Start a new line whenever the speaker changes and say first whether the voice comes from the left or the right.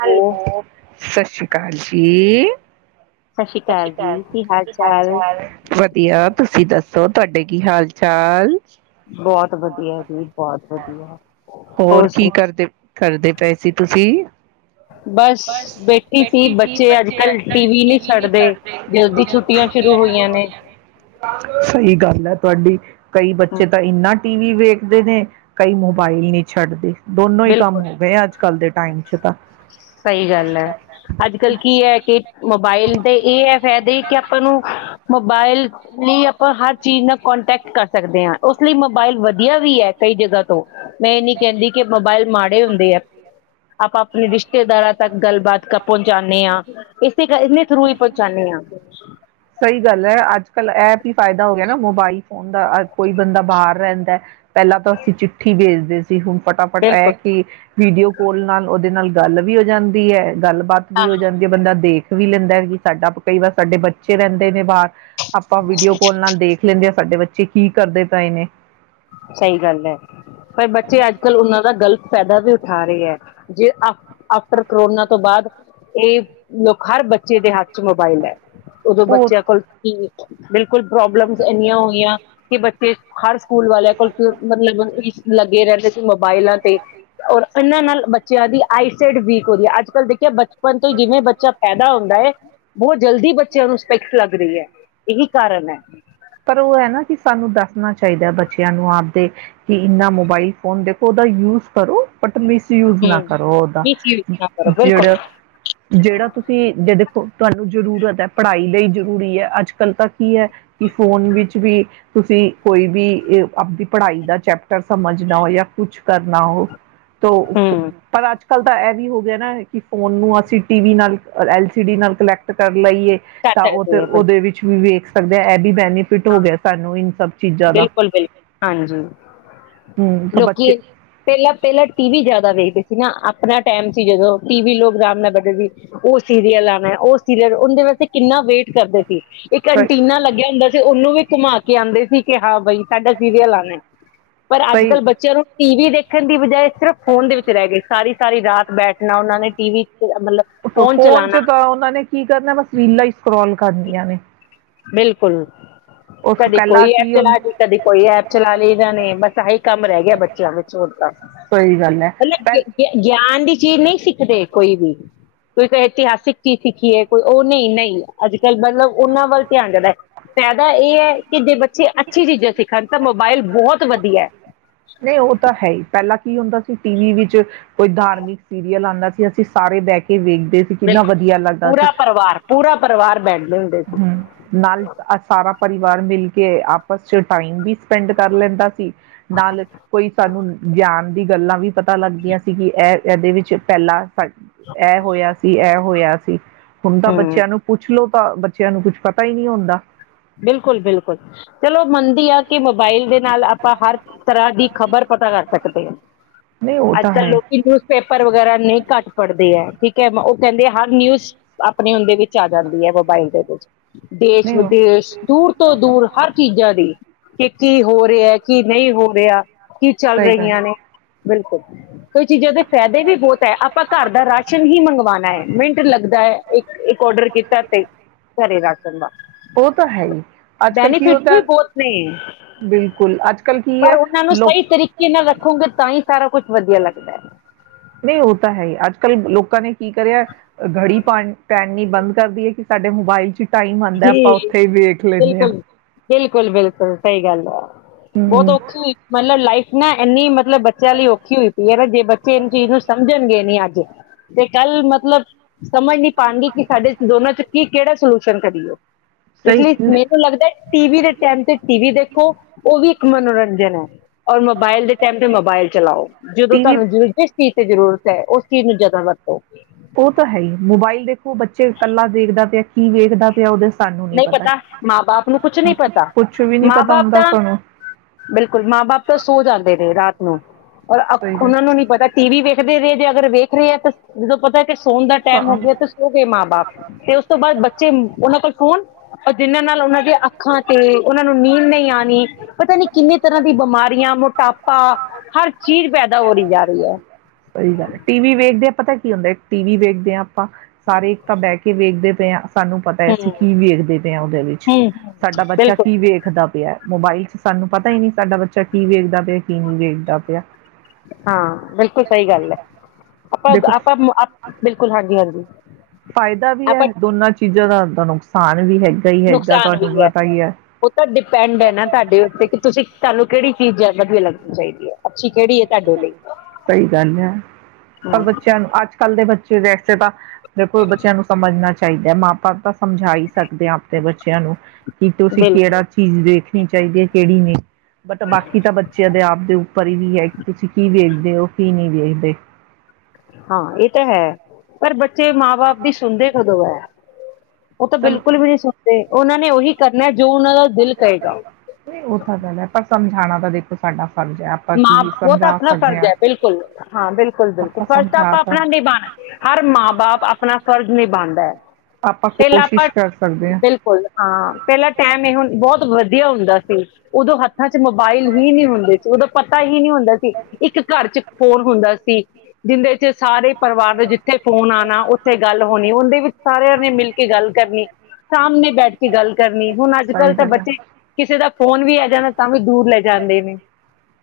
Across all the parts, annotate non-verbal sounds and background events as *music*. right: Hello, ਸਤਿ ਸ੍ਰੀ ਅਕਾਲ ਜੀ। ਸਤਿ ਸ੍ਰੀ ਅਕਾਲ। ਕੀ ਹਾਲ -ਚਾਲ ਵਧੀਆ ਤੁਸੀਂ ਦੱਸੋ? ਸੋ ਤੁਹਾਡੇ ਕੀ ਹਾਲ- ਚਾਲ
left: ਬਹੁਤ ਵਧੀਆ ਜੀ ਬਹੁਤ ਵਧੀਆ। ਹੋਰ
right: ਕੀ ਕਰਦੇ
left: ਸੁਣਾ
right: ਬਸ, ਬੈਠੀ ਸੀ ਬੱਚੇ ਅੱਜ ਕੱਲ ਟੀਵੀ ਨੀ ਛੱਡਦੇ। ਜਦੋਂ ਦੀ ਛੁੱਟੀਆਂ ਸ਼ੁਰੂ ਹੋਈਆਂ ਨੇ ਸਹੀ ਗੱਲ ਹੈ। ਤੁਹਾਡੀ ਕਈ
left: ਹਮ,
right: ਬੱਚੇ ਤਾਂ ਇਨਾ ਟੀਵੀ ਵੇਖਦੇ ਨੇ ਕਈ ਮੋਬਾਈਲ ਨਹੀਂ ਛੱਡਦੇ ਦੋਨੋਂ ਹੀ ਕੰਮ
left: ਬਿਲਕੁਲ
right: ਹੋ ਗਏ ਅੱਜ ਕੱਲ ਦੇ ਟਾਈਮ ਚ ਤਾਂ
left: ਸਹੀ ਗੱਲ ਹੈ ਅੱਜ ਕੱਲ ਕੀ ਹੈ ਕਿ ਮੋਬਾਇਲ ਦੇ ਇਹ ਏ ਫਾਇਦੇ ਕਿ ਆਪਾਂ ਨੂੰ ਮੋਬਾਇਲ ਨਹੀ ਆਪਾਂ ਹਰ ਚੀਜ਼ ਨਾਲ ਕੋਂਟੈਕਟ ਕਰ ਸਕਦੇ ਹਾਂ ਉਸ ਲਈ ਮੋਬਾਇਲ ਵਧੀਆ ਵੀ ਹੈ ਕਈ ਜਗ੍ਹਾ ਤੋਂ ਮੈਂ ਏ ਨਹੀਂ ਕਹਿੰਦੀ ਕੇਮੋਬਾਇਲ ਮਾੜੇ ਹੁੰਦੇ ਆ ਆਪਾਂ ਆਪਣੇ ਰਿਸ਼ਤੇਦਾਰਾਂ ਤੱਕ ਗੱਲਬਾਤ ਪਹੁੰਚਾਦੇ ਹਾਂ ਇਸੇ ਇਹੇ ਥਰੂ ਹੀ ਪਹੁੰਚਾਦੇ ਹਾਂ
right: ਐਪ ਹੀ ਫਾਇਦਾ ਹੋ ਗਿਆ ਨਾ ਮੋਬਾਇਲ ਫੋਨ ਦਾ ਕੋਈ ਬੰਦਾ ਬਾਹਰ ਰਹਿੰਦਾ ਪਹਿਲਾਂ ਤਾਂ ਅਸੀਂ ਚਿੱਠੀ ਭੇਜਦੇ ਸੀ ਕੀ ਹੋਣ ਫਟਾਫਟ
left: ਬਿਲਕੁਲ
right: ਆ ਕਿ ਵੀਡੀਓ ਕੋਲ ਨਾਲ ਉਹਦੇ ਨਾਲ ਗੱਲ ਵੀ ਹੋ ਜਾਂਦੀ ਹੈ ਗੱਲਬਾਤ ਵੀ ਹੋ ਜਾਂਦੀ ਹੈ ਬੰਦਾ ਵੇਖ ਇਹੀ ਲੈਂਦਾ ਕਿ ਸਾਡਾ ਕਈ ਵਾਰ ਸਾਡੇ ਬੱਚੇ ਰਹਿੰਦੇ ਨੇ ਬਾਹਰ ਆਪਾਂ ਵੀਡੀਓ ਕੋਲ ਨਾਲ ਦੇਖ ਲੈਂਦੇ ਹਾਂ ਸਾਡੇ ਬੱਚੇ ਕੀ ਕਰਦੇ ਪਏ ਨੇ
left: ਸਹੀ ਗੱਲ ਹੈ ਪਰ ਬੱਚੇ ਅੱਜ ਕੱਲ੍ਹ ਉਹਨਾਂ ਦਾ ਗਲਤ ਫਾਇਦਾ ਵੀ ਆ ਰਹੀ ਹੈ ਜੇ ਆਫਟਰ ਕੋਰੋਨਾ ਤੋਂ ਬਾਅਦ ਇਹ ਲੋਕਾ ਹਰ ਬੱਚੇ ਦੇ ਹੱਕ ਚ ਮੋਬਾਇਲ ਹੈ ਉਹ ਬੱਚਿਆਂ ਕੋਲ ਕੀ ਬਿਲਕੁਲ ਪ੍ਰੋਬਲਮਸ ਇੰਨੀਆਂ ਆਉਂਦੀਆਂ ਕੇ ਬੱਚੇ ਹਰ ਸਕੂਲ ਵਾਲਿਆਂ ਕੋਲ ਸਿਰਫ ਲੱਗੇ ਰਹਿੰਦੇ ਸੀ ਮ ਫਾਈਲਾਂ ਤੇ ਔਰ ਇਹਨਾਂ ਨਾਲ ਬੱਚਿਆਂ ਦੀ ਆਈਸੇਡ ਵੀਕ ਹੋ ਗਿਆ ਅੱਜ ਕੱਲ ਦੇਖੀਏ ਬੱਚੇ ਪਣ ਤੋਂ ਜਿਵੇਂ ਬੱਚਾ ਪੇਦਾ ਹੁੰਦਾ ਆ ਬਹੁਤ ਜਲਦੀ ਬੱਚਿਆਂ ਨੂੰ ਸਪੈਕਸ ਲੱਗ ਰਹੀ ਹੈ ਇਹੀ ਕਾਰਨ ਹੈ
right: ਪਰ ਉਹ ਹੈ ਨਾ ਕਿ ਸਾਨੂੰ ਦੱਸਣਾ ਚਾਹੀਦਾ ਬੱਚਿਆਂ ਨੂੰ ਆਪਦੇ ਕਿ ਇਨਾ ਮੋਬਾਈਲ ਫੋਨ ਦੇਖੋ ਉਹਦਾ ਯੂਜ ਕਰੋ ਬਟ ਮਿਸਯੂਜ ਨਾ
left: ਹਮ
right: ਕਰੋ ਉਦਾ
left: ਮਿਸਯੂਜ ਨਾ ਕਰੋ ਬਿਲਕੁਲ
right: ਜਿਹੜਾ ਜਿਹੜਾ ਤੁਸੀਂ ਜੇ ਦੇਖੋ ਤੁਹਾਨੂੰ ਜਰੂਰਤ ਹੈ ਪੜ੍ਹਾਈ ਲਈ ਜਰੂਰੀ ਹ ਅੱਜ ਕੱਲ ਤਾਂ ਕੀ ਹੈ ਕਿ ਫੋਨ ਵਿੱਚ ਵੀ ਤੁਸੀਂ ਕੋਈ ਵੀ ਆਪਦੀ ਪੜ੍ਹਾਈ ਦਾ ਚੈਪਟਰ ਸਮਝਣਾ ਹੋਏ ਜਾਂ ਕੁਛ ਕਰਨਾ ਉਹ ਤੋ
left: ਹਮ
right: ਪਰ ਅੱਜ ਕੱਲ ਤਾਂ ਇਹ ਵੀ ਹੋ ਗਿਆ ਨਾ ਕਿ ਫੋਨ ਨੂੰ ਅਸੀਂ ਟੀ-ਵੀ ਨਾਲ, ਔਰ ਐਲ ਸੀ ਡੀ ਨਾਲ ਕਲੈਕਟ ਕਰ ਲਈਏ
left: ਕਰ
right: ਤਾਂ ਉਹ ਤੇ
left: ਸਕਦੇ
right: ਉਹਦੇ ਵਿੱਚ ਵੀ ਵੇਖ ਤੇ ਐ ਐਡੀ ਬੈ
left: ਹਾ ਬਿਲਕੁਲ ਬਿਲਕੁਲ ਹਾਂਜੀ।
right: ਹੂੰ ਤਾਂ ਬੱਚੇ
left: ਲੋਕੀ ਪਹਿਲਾਂ ਪਹਿਲਾਂ ਟੀ ਵੀ ਜਿਆਦਾ ਵੇਖਦੇ ਸੀ ਨਾ ਆਪਣਾ ਟਾਈਮ ਸੀ, ਜਦੋਂ ਟੀ ਵੀ ਲੋਕ ਰਾਮ ਨਾਲ ਬੈਠਦੇ ਸੀ, ਉਹ ਸੀਰੀਅਲ ਆਣਾ ਐ, ਉਹ ਸੀਰੀਅਲ ਓੰਦੇ ਵਾਸਤੇ ਕਿੰਨਾ ਵੇਟ ਕਰਦੇ ਸੀ। ਇੱਕ ਅਨਟੀਨਾ ਲੱਗਿਆ ਹੁੰਦਾ ਸ ਉਹਨੂੰ ਵੀ ਘੁਮਾ ਕੇ ਆਂਦੇ ਸੀ ਕਿ ਹਾਂ ਬਈ ਸਾਡਾ ਸੀਰੀਅਲ ਆਨਾ ਐ, ਪਰ ਅੱਜ
right: ਸਹੀ
left: ਕੱਲ੍ਹ ਬੱਚਿਆਂ ਨੂੰ ਟੀ ਵੀ ਦੇ ਠਣ ਦੀ ਬਜਾਏ ਸਿਰਫ ਫੋਨ ਦੇ ਵਿੱਚ ਰਹਿ ਗਏ, ਸਾਰੀ ਸਾਰੀ ਰਾਤ ਬੈਠਣਾ, ਉਹਨਾਂ ਨੇ ਟੀ ਵੀ
right: ਫੋਨ ਚ ਤਾਂ ਉਹਨਾ ਨੇ ਕੀ ਕਰਨਾ, ਬਸ ਰੀਲਾ ਹੀ ਸਕਰੌਲ ਕਰਦੀਆਂ ਨੇ।
left: ਬਿਲਕੁਲ।
right: ਉਸ
left: ਕਦੇ
right: ਪਹਿਲਾਂ
left: ਕੋਈ ਐਪ
right: ਕੀ
left: ਚਲਾ
right: ਹੁੰ
left: ਲਈ, ਕਦੇ ਕੋਈ ਐਪ ਚਲਾ ਲਈ ਇਹਨਾ ਨੇ, ਬਸ ਆਹੀ ਕੰਮ ਰਹਿ ਗਿਆ ਬੱਚਿਆਂ ਵਿੱਚ ਹੋਣ ਤੱਕ,
right: ਸਹੀ ਗੱਲ ਹੈ
left: ਮਤਲਬ
right: ਪਹਿ
left: ਗੇ ਗਿਆਨ ਦੀ ਚੀਜ਼ ਨਹੀਂ ਸਿੱਖਦੇ ਕੋਈ ਵੀ, ਕੋਈ ਕਹੇ ਇਤਿਹਾਸਿਕ ਚੀਜ਼ ਸਿੱਖੀਏ ਕੋਈ ਉਹ ਨਹੀਂ ਨਹੀਂ। ਅੱਜ ਕ ਚਲ ਮਤਲਬ ਉਹਨਾਂ ਵੱਲ *unintelligible* ਏ ਐ ਕਿ ਜੇ ਬੱਚੇ ਅੱਛੀ ਚੀਜ਼ਾਂ ਸਿੱਖਣ ਤਾਂ ਮੋਬਾਇਲ ਬਹੁਤ ਵਧੀਐ
right: ਨਹੀਂ ਉਹ ਤਾਂ ਹੈ ਹੀ ਪਹਿਲਾਂ ਕੀ ਹੁੰਦਾ ਸੀ ਟੀ ਵੀ ਵਿੱਚ ਕੋਈ ਧਾਰਮਿਕ ਸੀਰੀਅਲ ਆਂਦਾ ਕੇ ਅਸੀ ਸਾਰੇ ਬਹਿ ਕੇ ਵੇਖ ਦੇ ਸੀ, ਕਿੰਨਾ
left: ਬਿਲਕੁਲ
right: ਵਧੀਆ ਲੱਗਦਾ ਸੀ,
left: ਪੂਰਾ ਪਰਿਵਾਰ ਪੂਰਾ ਪਰਿਵਾਰ ਬੈਠਦੇ ਹੁੰਦੇ ਸੀ
right: ਹਮ ਨਾਲ ਅ ਸਾਰਾ ਪਰਿਵਾਰ ਮਿਲ ਕੇ ਆਪਸ ਚ ਟਾਈਮ ਵੀ ਸ ਪਿੰਡ ਕਰ ਲੈਂਦਾ ਸੀ, ਨਾਲ ਕੋਈ ਸਾਨੂੰ ਗਿਆਨ ਦੀ ਗੱਲਾਂ ਵੀ ਪਤਾ ਲੱਗਦੀਆਂ ਸੀ ਕਿ ਇਹ ਇਹਦੇ ਵਿੱਚ ਪਹਿਲਾਂ ਸ ਏਹ ਹੋਇਆ ਸੀ, ਏਹ ਹੋਇਆ ਸੀ ਹੁਣ ਤਾਂ
left: ਹਮ
right: ਬੱਚਿਆਂ ਨੂੰ ਪੁੱਛ ਲੋੋ ਤਾਂ ਬੱਚਿਆਂ ਨੂੰ ਕੁਛ ਪਤਾ ਹੀ ਨਹੀਂ ਹੁੰਦਾ।
left: ਬਿਲਕੁਲ, ਬਿਲਕੁਲ। ਚਲੋ ਮੰਨਦੀ ਆ ਕਿ ਮੋਬਾਈਲ ਦੇ ਨਾਲ ਆਪਾਂ ਹਰ ਤਰ੍ਹਾਂ ਦੀ ਖ਼ਬਰ ਪਤਾ ਕਰ ਸਕਦੇ ਆਂ।
right: ਨਹੀਂ ਉਹ
left: ਅੱਜ
right: ਤਾਂ
left: ਕੱਲ
right: ਹੈ।
left: ਲੋਕੀ ਨਿਊਜ਼ਪੇਪਰ ਵਗੈਰਾ ਨਹੀਂ ਘੱਟ ਪੜ੍ਹਦੇ ਆ। ਠੀਕ ਐ, ਉਹ ਕਹਿੰਦੇ ਹਰ ਨਿਊਜ਼ ਆਪਣੇ ਹੁੰਦੇ ਵਿੱਚ ਆ ਜਾਂਦੀ ਐ ਮੋਬਾਇਲ ਦੇ ਵਿੱਚ। ਦੇਸ਼
right: ਨਹੀਂ
left: ਵ
right: ਉਹ
left: ਤੇਸ਼ ਦੂਰ ਤੋਂ ਦੂਰ ਹਰ ਚੀਜ਼ਾਂ ਦੀ। ਕਿ ਕੀ ਹੋ ਰਿਆ, ਕੀ ਨਹੀਂ ਹੋ ਰਿਆ। ਕੀ ਚੱਲ
right: ਸਹੀ ਗੱਲ
left: ਰਹੀਆਂ
right: ਏ।
left: ਨੇ। ਬਿਲਕੁਲ। ਕੋਈ ਚੀਜ਼ਾਂ ਦੇ ਫਾਇਦੇ ਵੀ ਬਹੁਤ ਐ, ਆਪਾਂ ਘਰ ਦਾ ਰਾਸ਼ਨ ਹੀ ਮੰਗਵਾਣਾ ਐ, ਮਿੰਟ ਲੱਗਦਾ ਐ। ਇੱਕ ਇੱਕ ਔਡਰ ਕੀਤਾ ਤੇ ਘਰੇ ਰਾ ਜਨਮ
right: ਉਹ ਤਾਂ ਹੈ ਈ ਅੱਜ ਕੱਲ ਕੀ ਹੋਂਦਾ।
left: ਬਹੁਤ ਨੇ
right: ਬਿਲਕੁਲ, ਅੱਜ ਕੱਲ ਕੀ
left: ਪਰ
right: ਐ। ਲੋਕ
left: ਕਰ ਕੁੱਝ ਵਧੀਆ ਲੱਗਦਾ ਐ।
right: ਨਹੀਂ ਉਹ ਤਾਂ ਹੈ ਹੀ ਅੱਜ ਕੱਲ ਲੋਕਾਂ ਨੇ ਕੀ ਕਰਿਆ ਘੜੀ ਪਾਣੀ ਚ ਪੈ ਨੀਬੰਦ ਕਰਦੀਏ ਕਿ ਸਾਡੇ ਮੋਬਾਈਲ ਚ ਟਾਈਮ ਆਂਦਾ ਆਪਾਂ
left: ਜੀ
right: ਉੱਥੇ ਵੇਖ ਲੈਣੇ ਆਂ।
left: ਬਿਲਕੁਲ, ਬਿਲਕੁਲ ਸਹੀ ਗੱਲ ਆ। ਬਹੁਤ
right: ਹੂੰ
left: ਔਖੀ ਮਤਲਬ ਲਾਈਫ ਨਾ ਇੰਨੀ ਮ ਬੱਚਿਆਂ ਲਈ ਔਖੀ ਹੋਈ ਪਈ ਏ ਨਾ ਜੇ ਬੱਚੇ ਇਹਨ ਚੀਜ਼ ਨੂੰ ਸਮਝਣਗੇ ਨੀ ਅੱਜ। ਤੇ ਕੱਲ ਮਤਲਬ ਸਮਝ ਨਹੀਂ ਪਾਣਗੀ ਕਿ ਸਾਡੇ ਦੋਨਾਂ ਚ ਕੀ ਕਿਹੜੇ ਸ਼ਰਨ ਕਰ ਦੀਓ ਇਸ ਲਈ ਮੇਰੇ ਕੋ ਲੱਗਦਾ ਟੀ ਵੀ ਦੇ ਟੈਮ ਤੇ ਟੀ ਵੀ ਦੇ ਕੋ ਉਹ ਵੀ ਇੱਕ ਮਨੋਰੰਜਨ ਐ। ਔਰ ਮੋਬਾਇਲ ਦੇ ਟਾਈਮ ਤੇ ਮੋਬਾਇਲ ਚਲਾਓ। ਜਦੋਂ
right: ਟੀਵੀ
left: ਤੁਹਾਨੂੰ ਜਿਸ ਚੀਜ਼ ਤੇ ਜ਼ਰੂਰਤ ਐ ਉਸ ਚੀਜ਼ ਨੂੰ ਜਿਆਦਾ ਵਰਤੋ
right: ਉਹ ਤਾਂ ਹੈ ਈ। ਮੋਬਾਈਲ ਦੇਖੋ ਬੱਚੇ ਕੱਲਾ ਦੇਖਦਾ ਪਿਆ, ਕੀ ਵੇਖਦਾ ਪਿਆ ਉਹਦੇ ਸ
left: ਨਹੀਂ ਪਤਾ, ਮਾਂ ਬਾਪ ਨੂੰ ਕੁਛ ਨੀ ਪਤਾ।
right: ਕੁਛ ਵੀ ਨਹੀਂ
left: ਮਾਂ
right: ਪਤਾ
left: ਬਾਪ
right: ਹੁੰਦਾ
left: ਤਾਂ
right: ਸਾਨੂੰ
left: ਬਿਲਕੁਲ, ਮਾਂ ਬਾਪ ਤਾਂ ਸੋ ਜਾਂਦੇ ਨੇ ਰਾਤ ਹਮਮ। ਔਰ
right: ਸਹੀ ਗੱਲ
left: ਉਹਨਾਂ ਨੂੰ ਨੀ ਪਤਾ ਟੀ ਵੀ ਵੇਖਦੇ ਰਹੇ ਜੇ ਅਗਰ ਵੇਖ *unintelligible* ਉਦੋਂ ਪਤਾ ਫਿਰ ਸੋਣ ਦਾ
right: ਹਾਂ
left: ਟਾਈਮ ਹੋ ਗਿਆ ਤੇ ਸੋ ਗਏ ਮਾਂ ਬਾਪ। ਐ ਉਸ ਤੋਂ ਬਾਅਦ ਬੱਚੇ ਉਹਨਾਂ ਕੋਲ ਹੁਣ ਜਿਹਨਾਂ ਨਾਲ ਉਹਨਾਂ ਦੀਆਂ ਅੱਖਾਂ ਤੇ ਉਹਨਾਂ ਨੂੰ ਨੀਂਦ ਨਹੀਂ ਯਾਨੀ ਪਤਾ ਨੀ ਕਿੰਨੇ ਤਰ੍ਹਾਂ ਦੀ ਬਿਮਾਰੀਆਂ, ਮੋਟਾਪਾ, ਹਰ ਚੀਜ਼ ਪੈਦਾ ਹੋ ਰਹੀ ਜਾ ਰਹੀ ਹੈ।
right: ਸਹੀ ਗੱਲ ਹੈ। ਟੀਵੀ ਵੇਖਦੇ ਆ ਪਤਾ ਕੀ ਹੁੰਦਾ, ਟੀ ਵੀ ਦੇਖਦੇ ਆ। ਆਪਾਂ ਸਾਰੇ ਇੱਕ ਤਾਂ ਬਹਿ ਕੇ ਵੇਖਦੇ *unintelligible* ਸਾਨੂੰ ਪਤਾ ਹੈ
left: ਹੂੰ
right: ਅਸੀਂ ਕੀ ਵੇਖਦੇ ਪਏ ਹਾਂ, ਉਹਦੇ ਵਿੱਚ
left: ਹੂੰ ਹੂੰ,
right: ਸਾਡਾ ਬੱਚਾ
left: ਬਿਲਕੁਲ
right: ਕੀ ਵੇਖਦਾ ਪਿਆ। ਮੋਬਾਈਲ ਚ ਸਾਨੂੰ ਪਤਾ ਹੀ ਨਹੀ, ਸਾਡਾ ਬੱਚਾ ਕੀ ਵੇਖਦਾ ਪਿਆ, ਕੀ ਨਹੀਂ ਵੇਖਦਾ ਪਿਆ।
left: ਹਾਂ, ਬਿਲਕੁਲ ਸਹੀ ਗੱਲ ਹੈ, ਆਪਾਂ
right: ਦੇਖੋ
left: ਆਪਾਂ ਬਿਲਕੁਲ ਹਾਂਜੀ ਹਾਂਜੀ।
right: ਫਾਇਦਾ ਵੀ ਹੈ,
left: ਆਪਾਂ
right: ਦੋਨਾਂ ਚੀਜ਼ਾਂ ਦਾ ਆ *unintelligible* ਵੀ ਹੈਗੀ।
left: ਨੁਕਸਾਨ ਵੀ ਹੈ, ਉਹ ਤਾਂ ਡਿਪੈਂਡ ਹੈ ਨਾ ਤੁਹਾਡੇ ਉੱਤੇ ਕਿ ਤੁਸੀਂ ਤਹਾਨੂੰ। ਕਿਹੜੀ ਚੀਜ਼ ਹੈ ਵਧੀਆ ਲੱਗਣੀ ਚਾਹੀਦੀ ਹੈ? ਅੱਛੀ ਕਿਹੜੀ ਹੈ ਤੁਹਾਡੇ ਲਈ
right: ਸਹੀ ਗੱਲ ਹੈ, ਪਰ
left: ਹਮ,
right: ਬੱਚਿਆਂ ਨੂੰ ਅੱਜ ਕੱਲ੍ਹ ਦੇ ਬੱਚੇ ਵੈਸੇ ਤਾਂ ਬਿਲਖੁਲ, ਬੱਚਿਆਂ ਨੂੰ ਸਮਝਣਾ ਚਾਹੀਦਾ ਮਾਂ ਬਾਪ ਤਾਂ, ਸਮਝਾਾਈ ਸਕਦੇ ਆ ਆਪਣੇ ਬ ਬੱਚਿਆਂ ਨੂੰ ਕੀ ਤੁਸੀਂ
left: ਬਿਲਕੁਲ
right: ਕਿਹੜਾ ਚੀਜ਼ ਦੇਖ ਣੀ ਚਾਹੀਦੀ ਹੈ ਕਿਹੜੀ ਨੇ ਬਟ ਬਾਕੀ ਤਾਂ ਬੱਚਿਆਂ ਦੇ ਆਪ ਦੇ ਉੱਪਰ ਹੀ ਵੀ ਹੈ। ਤੁਸੀਂ ਕੀ ਵੇਖਦੇ ਹੋ ਕੀ ਨਹੀਂ ਵੇ *unintelligible*
left: ਹਾਂ, ਇਹ ਤਾਂ ਹੈ। ਪਰ ਬੱਚੇ ਮਾਂ ਬਾਪ ਦੀ ਸੁਣਦੇ ਕਦੋਂ ਐ? ਉਹ ਤਾਂ
right: ਚਲੋ
left: ਬਿਲਕੁਲ ਵੀ ਨਹੀਂ ਸੁਣਦੇ। ਉਹ ਨੇ ਉਹੀ ਕਰਨਾ ਜੋ ਉਹਨਾਂ ਦਾ ਦਿਲ ਕਹੇਗਾ
right: ਨਹੀਂ, ਉਹ ਤਾਂ ਗੱਲ ਹੈ, ਪਰ ਸਮਝ ਖਾਣਾ ਤਾਂ ਦੇਖੋ ਸਾਡਾ ਫਰਜ਼ ਹੈ ਆਪਾਂ ਕੀ
left: ਮਾਂ-ਬਾ ਉਹ ਤਾਂ
right: ਸਮਝਾ
left: ਆਪਣਾ
right: ਸਕਦੇ
left: ਫਰਜ਼
right: ਹਾਂ।
left: ਹੈ, ਬਿਲਕੁਲ, ਹਾਂ, ਬਿਲਕੁਲ, ਬਿਲਕੁਲ!
right: ਆਪਾਂ
left: ਫਰਜ਼ ਤਾਂ
right: ਸਮਝਾ
left: ਆਪਾਂ ਆਪਣਾ ਨਿਭਾਣਾ ਹਰ ਮਾਂ-ਬਾਪ ਅ ਆਪਣਾ ਫ਼ਰਜ਼ ਨਿਵਾਦਾ ਐ।
right: ਆਪਾਂ
left: ਪਹਿਲਾਂ, ਆਪਾਂ
right: ਕੋਸ਼ਿਸ਼ ਕਰ ਸਕਦੇ ਹਾਂ।
left: ਬਿਲਕੁਲ ਹਾਂ ਪਹਿਲਾਂ ਟੈਮ ਇਹ ਹੁ ਬਹੁਤ ਵਧੀਆ ਹੁੰਦਾ ਸੀ ਉਦੋਂ ਹ ਰਾਂ ਚ ਮੋਬਾਇਲ ਵੀ ਨੀਂ ਹੁੰਦੇ ਸੀ। ਉਹਦੋਂ ਪਤਾ ਈ ਕੀ ਨੀ ਹੁੰਦਾ ਸੀ, ਇੱਕ ਘਰ ਚ ਫੋਨ ਹੁੰਦਾ ਸੀ, ਜਿੰਦੇ ਚ ਸਾਰੇ ਪਰਿਵਾਰ ਦੇ ਜਿੱਥੇ ਫੋਨ ਆਣਾ, ਉੱਥੇ ਗੱਲ ਹੋਣੀ ਓਂਦੇ ਵਿੱਚ ਸਾਰਿਆ ਨੇ ਮਿਲ ਕੇ ਗੱਲ ਕਰਨੀ ਸਾਹਮਣੇ ਬੈਠ ਕੇ ਗੱਲ ਕਰਨੀ। ਹੁਣ ਅੱਜ
right: ਸਹੀ
left: ਕੱਲ੍ਹ ਤਾਂ
right: ਗੱਲ ਹੈ।
left: ਬੱਚੇ, ਕਿਸੇ ਦਾ ਫੋਨ ਵੀ ਆ ਜਾਂਣਾ ਤਾਂ ਵੀ ਦੂਰ ਲੈ ਜਾਂਦੇ ਨੇ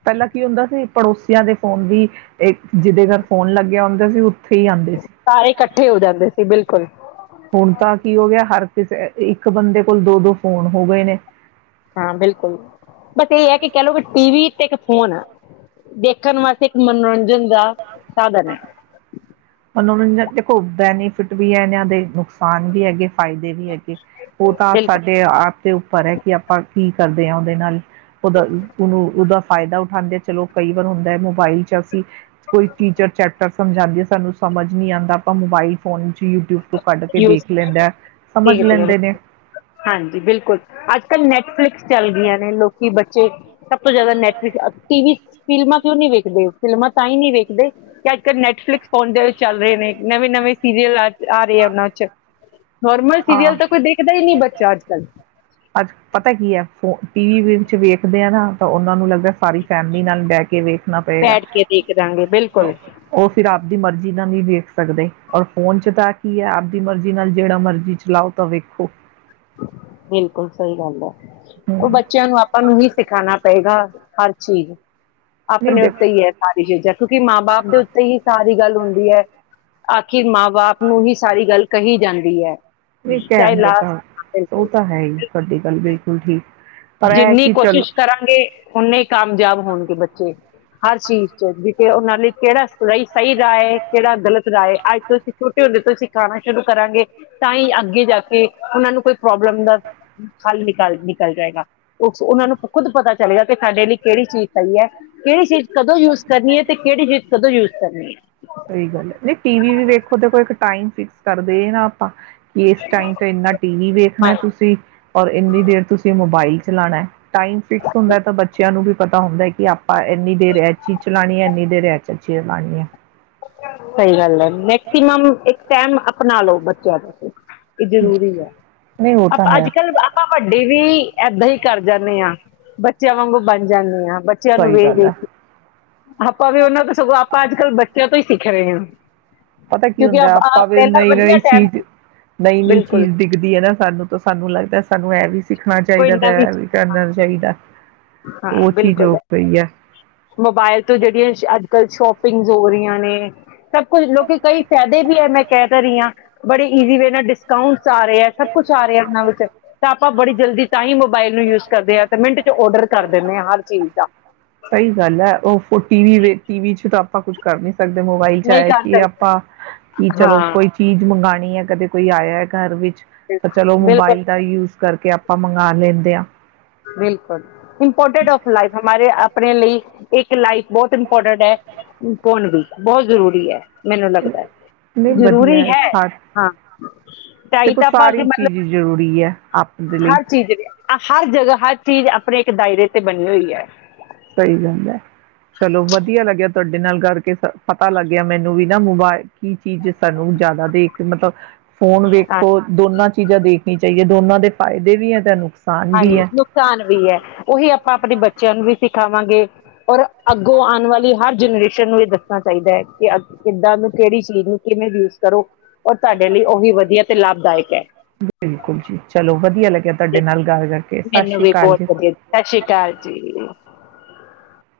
right: ਪਹਿਲਾਂ ਕੀ ਹੁੰਦਾ ਸੀ ਪੜੋਸੀਆਂ ਦੇ ਫੋਨ ਵੀ ਜਿਹਦੇ ਘਰ ਫੋਨ ਲੱਗਿਆ ਹੁੰਦਾ ਸੀ ਓ
left: ਸਾਰੇ ਇਕੱਠੇ ਹੋ ਜਾਂਦੇ ਸੀ ਬਿਲ
right: ਹੁਣ ਤਾਂ ਕੀ ਹੋ ਗਿਆ ਹਰ ਇ-ਇੱਕ ਬੰਦੇ ਕੋਲ ਦੋ ਦੋ ਫੋਨ ਹੋ ਗਏ ਨੇ
left: ਹਾਂ ਬਿਲਕੁੱਲ। ਬਸ ਇਹ ਹੈ ਕਿ ਕਹਿ ਲਓ ਕਿ ਟੀ ਵੀ ਤੇ ਇੱਕ ਫੋਨ ਆ, ਦੇਖਣ ਵਾਸਤੇ ਇੱਕ ਮਨੋਰੰਜਨ ਦਾ ਸਾਧਨ ਹੈ
right: ਮਨ ਮਨੋਰੰਜਨ ਦੇਖੋ, ਬੈਨੀਫਿਟ ਵੀ ਹੈ ਇਹਨਾਂ ਦੇ, ਨੁਕਸਾਨ ਵੀ ਹੈਗੇ ਫਾਇਦੇ ਵੀ ਹੈਗੇ, ਉਹ ਤਾਂ
left: ਬਿਲਕੁਲ
right: ਸਾਡੇ ਆਪ ਦੇ ਉ ਪਰ ਐ ਕਿ ਆਪਾਂ ਕੀ ਕਰਦੇ ਆਂ ਉਹਦੇ ਨਾਲ ਉਹਦਾ ਉਹਨੂੰ ਉਹਦਾ ਫਾਇਦਾ ਉਠਾਂਦੇ ਆ ਚਲੋ ਕਈ ਵਾਰ ਹੁੰਦਾ ਐ, ਮੋਬਾਈਲ ਚ ਅਸੀਂ ਕੋਈ ਟੀਚਰ ਚੈਪਟਰ ਸਮਝਾਉਂਦੀ ਹੈ ਸਾਨੂੰ ਸਮਝ ਨਹੀਂ ਆਉਂਦਾ ਆਪਾਂ ਮੋਬਾਈਲ ਫੋਨ 'ਚ ਯੂਟਿਊਬ ਤੋਂ ਕੱਢ ਕੇ ਦੇਖ ਲੈਂਦਾ ਸਮਝ ਲੈਂਦੇ ਨੇ
left: *unintelligible* ਹਾਂਜੀ ਬਿਲਕੁਲ ਅੱਜ ਕੱਲ ਨੈਟਫਲਿਕਸ ਚੱਲ ਗਈਆਂ ਨੇ ਲੋਕੀ ਬੱਚੇ ਸਭ ਤੋਂ ਜ਼ਿਆਦਾ ਨੈਟਫਲਿਕ ਟੀ ਵੀ ਫਿਲਮਾਂ ਕਿਉਂ ਨੀ ਵੇਖਦੇ, ਫਿਲਮਾਂ ਤਾਂ ਹੀ ਨੀ ਵੇਖਦੇ, ਕਿ ਅੱਜ ਕੱਲ੍ਹ ਨੈਟਫਲਿਕਸ *unintelligible* ਚੱਲ ਰਹੇ ਨੇ ਨਵੇਂ ਨਵੇਂ ਸੀਰੀਅਲ ਆ ਆ ਰਹੇ ਆ ਉਹਨਾਂ ਚ ਨੋਰਮਲ ਸੀਰੀਅਲ
right: ਹਾਂ।
left: ਤਾਂ ਕੋਈ ਦੇਖਦਾ ਈ ਨੀ ਬੱਚਾ ਅੱਜ ਕਲ
right: ਫੋ-ਟੀ ਵੀ ਵੇ ਵਿੱਚ ਵੇਖਦੇ ਆ ਨਾ ਤਾਂ ਉਹਨਾਂ ਨੂੰ ਲੱਗਦਾ ਸਾਰੀ ਫੈਮਿਲੀ ਨਾਲ ਬਹਿ ਕੇ ਵੇਖਣਾ ਪਏਗਾ।
left: ਬੈਠ ਕੇ ਦੇਖ ਦਾਂਗੇ ਬਿਲਕੁਲ
right: ਉਹ ਫਿਰ ਆਪਦੀ ਮਰਜ਼ੀ *unintelligible* ਵੀ ਵੇਖ ਸਕਦੇ, ਔਰ ਫੋਨ ਚ ਤਾਂ ਕੀ ਹੈ ਆਪਦੀ ਮਰਜ਼ੀ ਨਾਲ ਜਿਹੜਾ ਮਰਜ਼ੀ ਚੀਜ ਚਲਾਓ ਤਾਂ ਵੇਖੋ
left: ਬਿਲਕੁੱਲ ਸਹੀ ਗੱਲ ਹੈ।
right: ਹੂੰ
left: ਉਹ ਬੱਚਿਆਂ ਨੂੰ ਆਪਾਂ ਨੂੰ ਹੀ ਸਿਖਾਣਾ ਪਏਗਾ ਹਰ ਚੀਜ਼
right: ਨਹੀਂ
left: ਆਪਣੇ
right: ਦੇ
left: ਉੱਤੇ ਹੀ ਹੈ ਸਾਰੀ ਚੀਜਾਂ ਕਿਉਂਕਿ ਮਾਂ ਬਾਪ ਦੇ ਉੱਤੇ ਹੀ ਸਾਰੀ ਗੱਲ ਹੁੰਦੀ ਐ। *unintelligible* ਕਿ ਮਾਂ ਬਾਪ ਨੂੰ ਹੀ ਸਾਰੀ ਗੱਲ ਕਹੀ ਜਾਂਦੀ ਐ।
right: ਨਹੀਂ
left: ਚਾਏ
right: ਕਹਿਣ ਦੇ
left: ਲਾਸ
right: ਤਾਂ ਉਹ ਤਾਂ ਹੈ ਈ, ਤੁਹਾਡੀ ਗੱਲ ਬਿਲਕੁਲ ਠੀਕ। ਪਰ ਇਹ
left: ਜਿੰਨੀ
right: ਕਿ ਚਲੋ
left: ਕੋਸ਼ਿਸ਼ ਕਰਾਂਗੇ ਓੰਨੇ ਈ ਕਾਮਜਾਬ ਹੋਣਗੇ ਬੱਚੇ‍। ਹਰ ਚੀਜ਼ ਚ ਦੀ ਤੇ ਉਹਨਾਂ ਲਈ ਕਿਹੜਾ ਸਰਈ ਸਈ ਰਾਅ ਐ, ਕਿਹੜਾ ਗਲਤ ਰਾਅ ਐ। ਅੱਜ ਤੋਂ ਅਸੀਂ ਛੋਟੇ ਹੁੰਦ ਫਿਰ ਤੋਂ ਸਿਖਾਣਾ ਸ਼ੁਰੂ ਕਰਾਂਗੇ ਤਾਂ ਈ ਅੱਗੇ ਜਾ ਕੇ ਉਹਨਾਂ ਨੂੰ ਕੋਈ ਪ੍ਰੋਬਲਮ ਦਾ ਹੱਲ ਨਿਕ ਗੱਲ ਨਿਕਲ ਜਾਏਗਾ। ਉਹ ਉਹਨਾਂ ਨੂੰ ਖੁਦ ਪਤਾ ਚੱਲ ਗਿਆ ਕਿ ਸਾਡੇ ਲਈ ਕਿਹੜੀ ਚੀਜ਼ ਸਈ ਐ, ਕਿਹੜੀ ਚੀਜ਼ ਕਦੋਂ ਯੂਜ਼ ਕਰਨੀ ਹੈ ਤੇ ਕਿਹੜੀ ਚੀਜ਼ ਕਦੋਂ ਯੂਜ਼ ਕਰਨੀ ਹੈ
right: ਸਈ ਗੱਲ ਐ। ਨਈ ਟੀ ਵੀ ਵੀ ਵੇਖੋ ਤੇ ਕੋਈ ਇੱਕ ਟਾਈਮ ਫਿਕਸ ਕਰਦੇ ਨਾ ਆਪਾਂ। ਕਿ ਇਸ ਟਾਈਮ ਤੇ ਇੰਨਾ ਟੀ ਵੀ ਵੇਖਨਾ ਏ
left: ਹਾਂਜੀ
right: ਤੁਸੀਂ ਔਰ ਇੰਨੀ ਦੇਰ ਤੁਸੀਂ ਮੋਬਾਈਲ। ਚਲਾਣਾ ਟਾਈਮ ਫਿਕਸ ਹੁੰਦਾ ਤਾਂ ਬੱਚਿਆਂ ਨੂੰ ਵੀ ਪਤਾ ਹੁੰਦਾ ਕਿ ਆਪਾਂ ਇੰਨੀ ਦੇਰ ਰਹਿ। ਸੀ ਚਲਾਣੀ ਐਨੀ ਦੇਰਹਿਆਂ ਚ। *unintelligible*
left: ਸਹੀ ਗੱਲ ਏ। ਮੈਕਸੀਮਮ ਇੱਕ ਟਾਈਮ ਅ ਪਣਾ ਲਓ ਬੱਚਿਆਂ ਤੁਸੀਂ। ਏ ਜ਼ਰੂਰੀ ਐ।
right: ਨਹੀਂ ਉਹ ਤਾਂ
left: ਅਪ
right: ਹੈ।
left: ਅੱਜ ਕੱਲ ਆਪਾਂ ਵੱਡੀ ਵੀ ਇਦਾ ਹੀ ਕਰ ਜਾਂਨੇ ਆ ਬੱਚਿਆਂ ਵਾਂਗੂ ਬਨ ਜਾਂਦੇ ਆ। ਬੱਚਿਆਂ ਨੂੰ
right: ਸਹੀ
left: ਵੇਖ
right: ਗੱਲ ਹੈ
left: ਦੇਖ। ਆਪਾਂ ਵੀ ਉਹਨਾਂ ਤੋਂ ਸਗੋਂ ਆਪਾਂ ਅੱਜ ਕੱਲ੍ਹ ਬੱਚਿਆਂ ਤੋਂ ਸਿੱਖ ਰਹੇ ਆਂ।
right: ਪਤਾ ਕੀ ਹੁੰਦਾ ਆਪਾਂ ਵੀ ਨਈ
left: ਵਧੀਆ
right: ਨਈ
left: ਟਾਈਮ
right: ਚੀਜ਼
left: ਸੀ
right: ਨਈ ਨੀ
left: ਬਿਲਕੁਲ
right: ਚੀਜ਼ ਦਿਖਦੀ ਏ ਨਾ ਸਾਨੂੰ ਤਾਂ ਸਾਨੂੰ ਲੱਗਦਾ। ਸਾਨੂੰ ਇਹ ਵੀ ਸਿੱਖਨਾ
left: ਕੋਈ
right: ਚਾਹੀਦਾ ਤਾਂ
left: ਨਵੀਂ
right: ਇਹ ਵੀ ਕਰਨਾ
left: ਚੀਜ਼
right: ਚਾਹੀਦਾ।
left: ਹਾਂ
right: ਉਹ ਚੀਜ਼
left: ਬਿਲਕੁਲ
right: ਹੋ
left: ਹੈ।
right: ਪਈ ਏ।
left: ਮੋਬਾਇਲ ਤੋਂ ਜਿਹੜੀਆਂ ਅੱਜ ਕੱਲ੍ਹ ਸ਼ੋਪਿੰਗਸ ਹੋ ਰਹੀਆਂ ਨੇ। ਸਭ ਕੁਛ ਲੋਕੀ ਕਈ ਫਾਇਦੇ ਵੀ ਏ ਮੈਂ ਕਹਿ ਤਾਂ ਰਹੀ ਹਾਂ ਬੜੇ ਈਜ਼ੀ ਵੇ ਨਾਲ ਡਿਸਕਾਊਂਟ ਆ ਰਹੇ ਏ, ਸਭ ਕੁਛ ਆ ਰੇ ਏ, ਏਹਨਾਂ ਵਿੱਚ ਤਾਂ ਆਪਾਂ ਬੜੀ। ਜਲਦੀ ਟਾਈਮ ਮੋਬਾਈਲ ਨੂੰ ਯੂਜ ਕਰਦੇ ਆ ਤੇ ਮਿੰਟ ਚ ਔਰਡਰ ਕਰ ਦਿੰਦੇ ਆ ਹਰ ਚੀਜ਼ ਦਾ
right: ਸਹੀ ਗੱਲ ਐ, ਉਹ ਫ ਟੀ ਵੀ ਵ ਟੀਵੀ ਚ ਸ਼ ਕੁਛ ਕਰ ਨੀ ਸ ਸਾਡੇ ਮੋਬਾਈਲ ਚ
left: ਨਹੀਂ
right: ਆਏ
left: ਕਰ
right: ਕਿ
left: ਸਕਦੇ
right: ਆਪਾਂ ਕਿ ਚਲੋ ਕੋਈ ਚੀਜ਼ ਮੰਗਾਣੀ ਨਈ ਆ, ਕਦੇ ਕੋਈ ਆਇਆ ਘਰ ਵੀ ਪਰ ਚਲੋ ਮੋਬਾਇਲ ਦਾ ਯੂਜ਼ ਕਰਕੇ ਆਪਾਂ ਮੰਗਾ ਲੈਂਦੇ ਆ।
left: ਬਿਲਕੁਲ ਇੰਪੋਰਟਡ ਔਫ ਲਾਈਫ, ਹਮਾਰੇ ਅ ਆਪਣੇ ਲਈ ਇੱਕ ਲਾਈਕ ਬਹੁਤ ਇੰਪੋਰਟੈਟ ਐ, ਫੋਨ ਵੀ। ਬਹੁਤ ਜਰੂਰੀ ਐ। ਮੈਨੂੰ ਲੱਗਦਾ ਐ,
right: ਨਹੀਂ ਵਧੀਆ
left: ਜਰੂਰੀ ਹੈ।
right: ਸਾ
left: ਹਾਂ, ਤਾਹੀ
right: ਦੇਖੋ
left: ਤਾਂ ਆਪਾਂ ਅੱਗੇ
right: ਸਾਰੀ
left: ਮਲ
right: ਚੀਜ਼ ਜ਼ਰੂਰੀ ਹੈ ਆਪ ਦੇ ਲਈ
left: ਹਰ ਚੀਜ਼ ਜੇੜੀ ਆ ਹਰ ਜਗ੍ਹਾ, ਹਰ ਚੀਜ਼ ਆਪਣੇ ਇੱਕ ਦਾਇਰੇ ਤੇ ਬਣੀ ਹੋਈ ਐ।
right: ਸਹੀ ਗੱਲ ਐ। ਚਲੋ ਵਧੀਆ ਲੱਗਿਆ ਤੁਆਡੇ ਨਾਲ ਗਰਕੇ ਸਰ ਪਤਾ ਲੱਗ ਗਿਆ। ਮੈਨੂੰ ਵੀ ਅ ਮੋਬਾਈਲ ਕੀ ਚੀਜ਼, ਸਾਨੂੰ ਜਿਆਦਾ ਦੇਖ ਕੇ, ਮਤਲਬ ਫੋਨ
left: ਹਾਂ
right: ਦੇਖੋ ਦੋਨਾਂ ਚ ਚੀਜ਼ਾਂ ਦੇਖਨੀ ਚਾਹੀਏ। ਦੋਨਾਂ ਦੇ ਫਾਇਦੇ ਵੀ ਆ ਤੇ ਨੁਕਸਾ
left: ਹਾਂ, ਨੁਕਸਾਨ ਵੀ ਐ। ਉਹੀ ਆਪਾਂ ਆਪਣੇ ਬੱਚਿਆਂ ਨੂੰ ਵੀ ਸਿ ਪਾਵਾਂਗੇ ਪਰ ਅੱਗੋਂ ਆਣ ਵਾਲੀ ਹਰ ਜਨਰੇਸ਼ਨ ਨੂੰ ਇਹ ਦੱਸਣਾ ਚਾਈਦਾ ਐ ਕਿ ਅ ਕਿੱਦਾਂ ਓਨੂੰ, ਕਿਹੜੀ ਚੀਜ਼ ਨੂੰ, ਕਿਵੇਂ ਯੂਜ਼ ਕਰੋ ਉਹ ਤੁਹਾਡੇ ਲਈ ਓਹ ਵੀ ਵਧੀਆ ਤੇ ਲਾਭਦਾਇਕ ਐ।
right: ਬਿਲਕੁਲ ਜੀ ਚਲੋ ਵਧੀਆ ਲੱਗਿਆ ਤੁਹਾਡੇ ਨਾਲ ਗੱਲ ਕਰਕੇ ਸਤਿ
left: ਮੈਨੂੰ
right: ਸ੍ਰੀ
left: ਵੀ
right: ਅਕਾਲ
left: ਬਹੁਤ
right: ਜੀ।
left: ਵਧਿਯਾ ਸਤਿ ਸ਼੍ਰੀ ਅਕਾਲ ਜੀ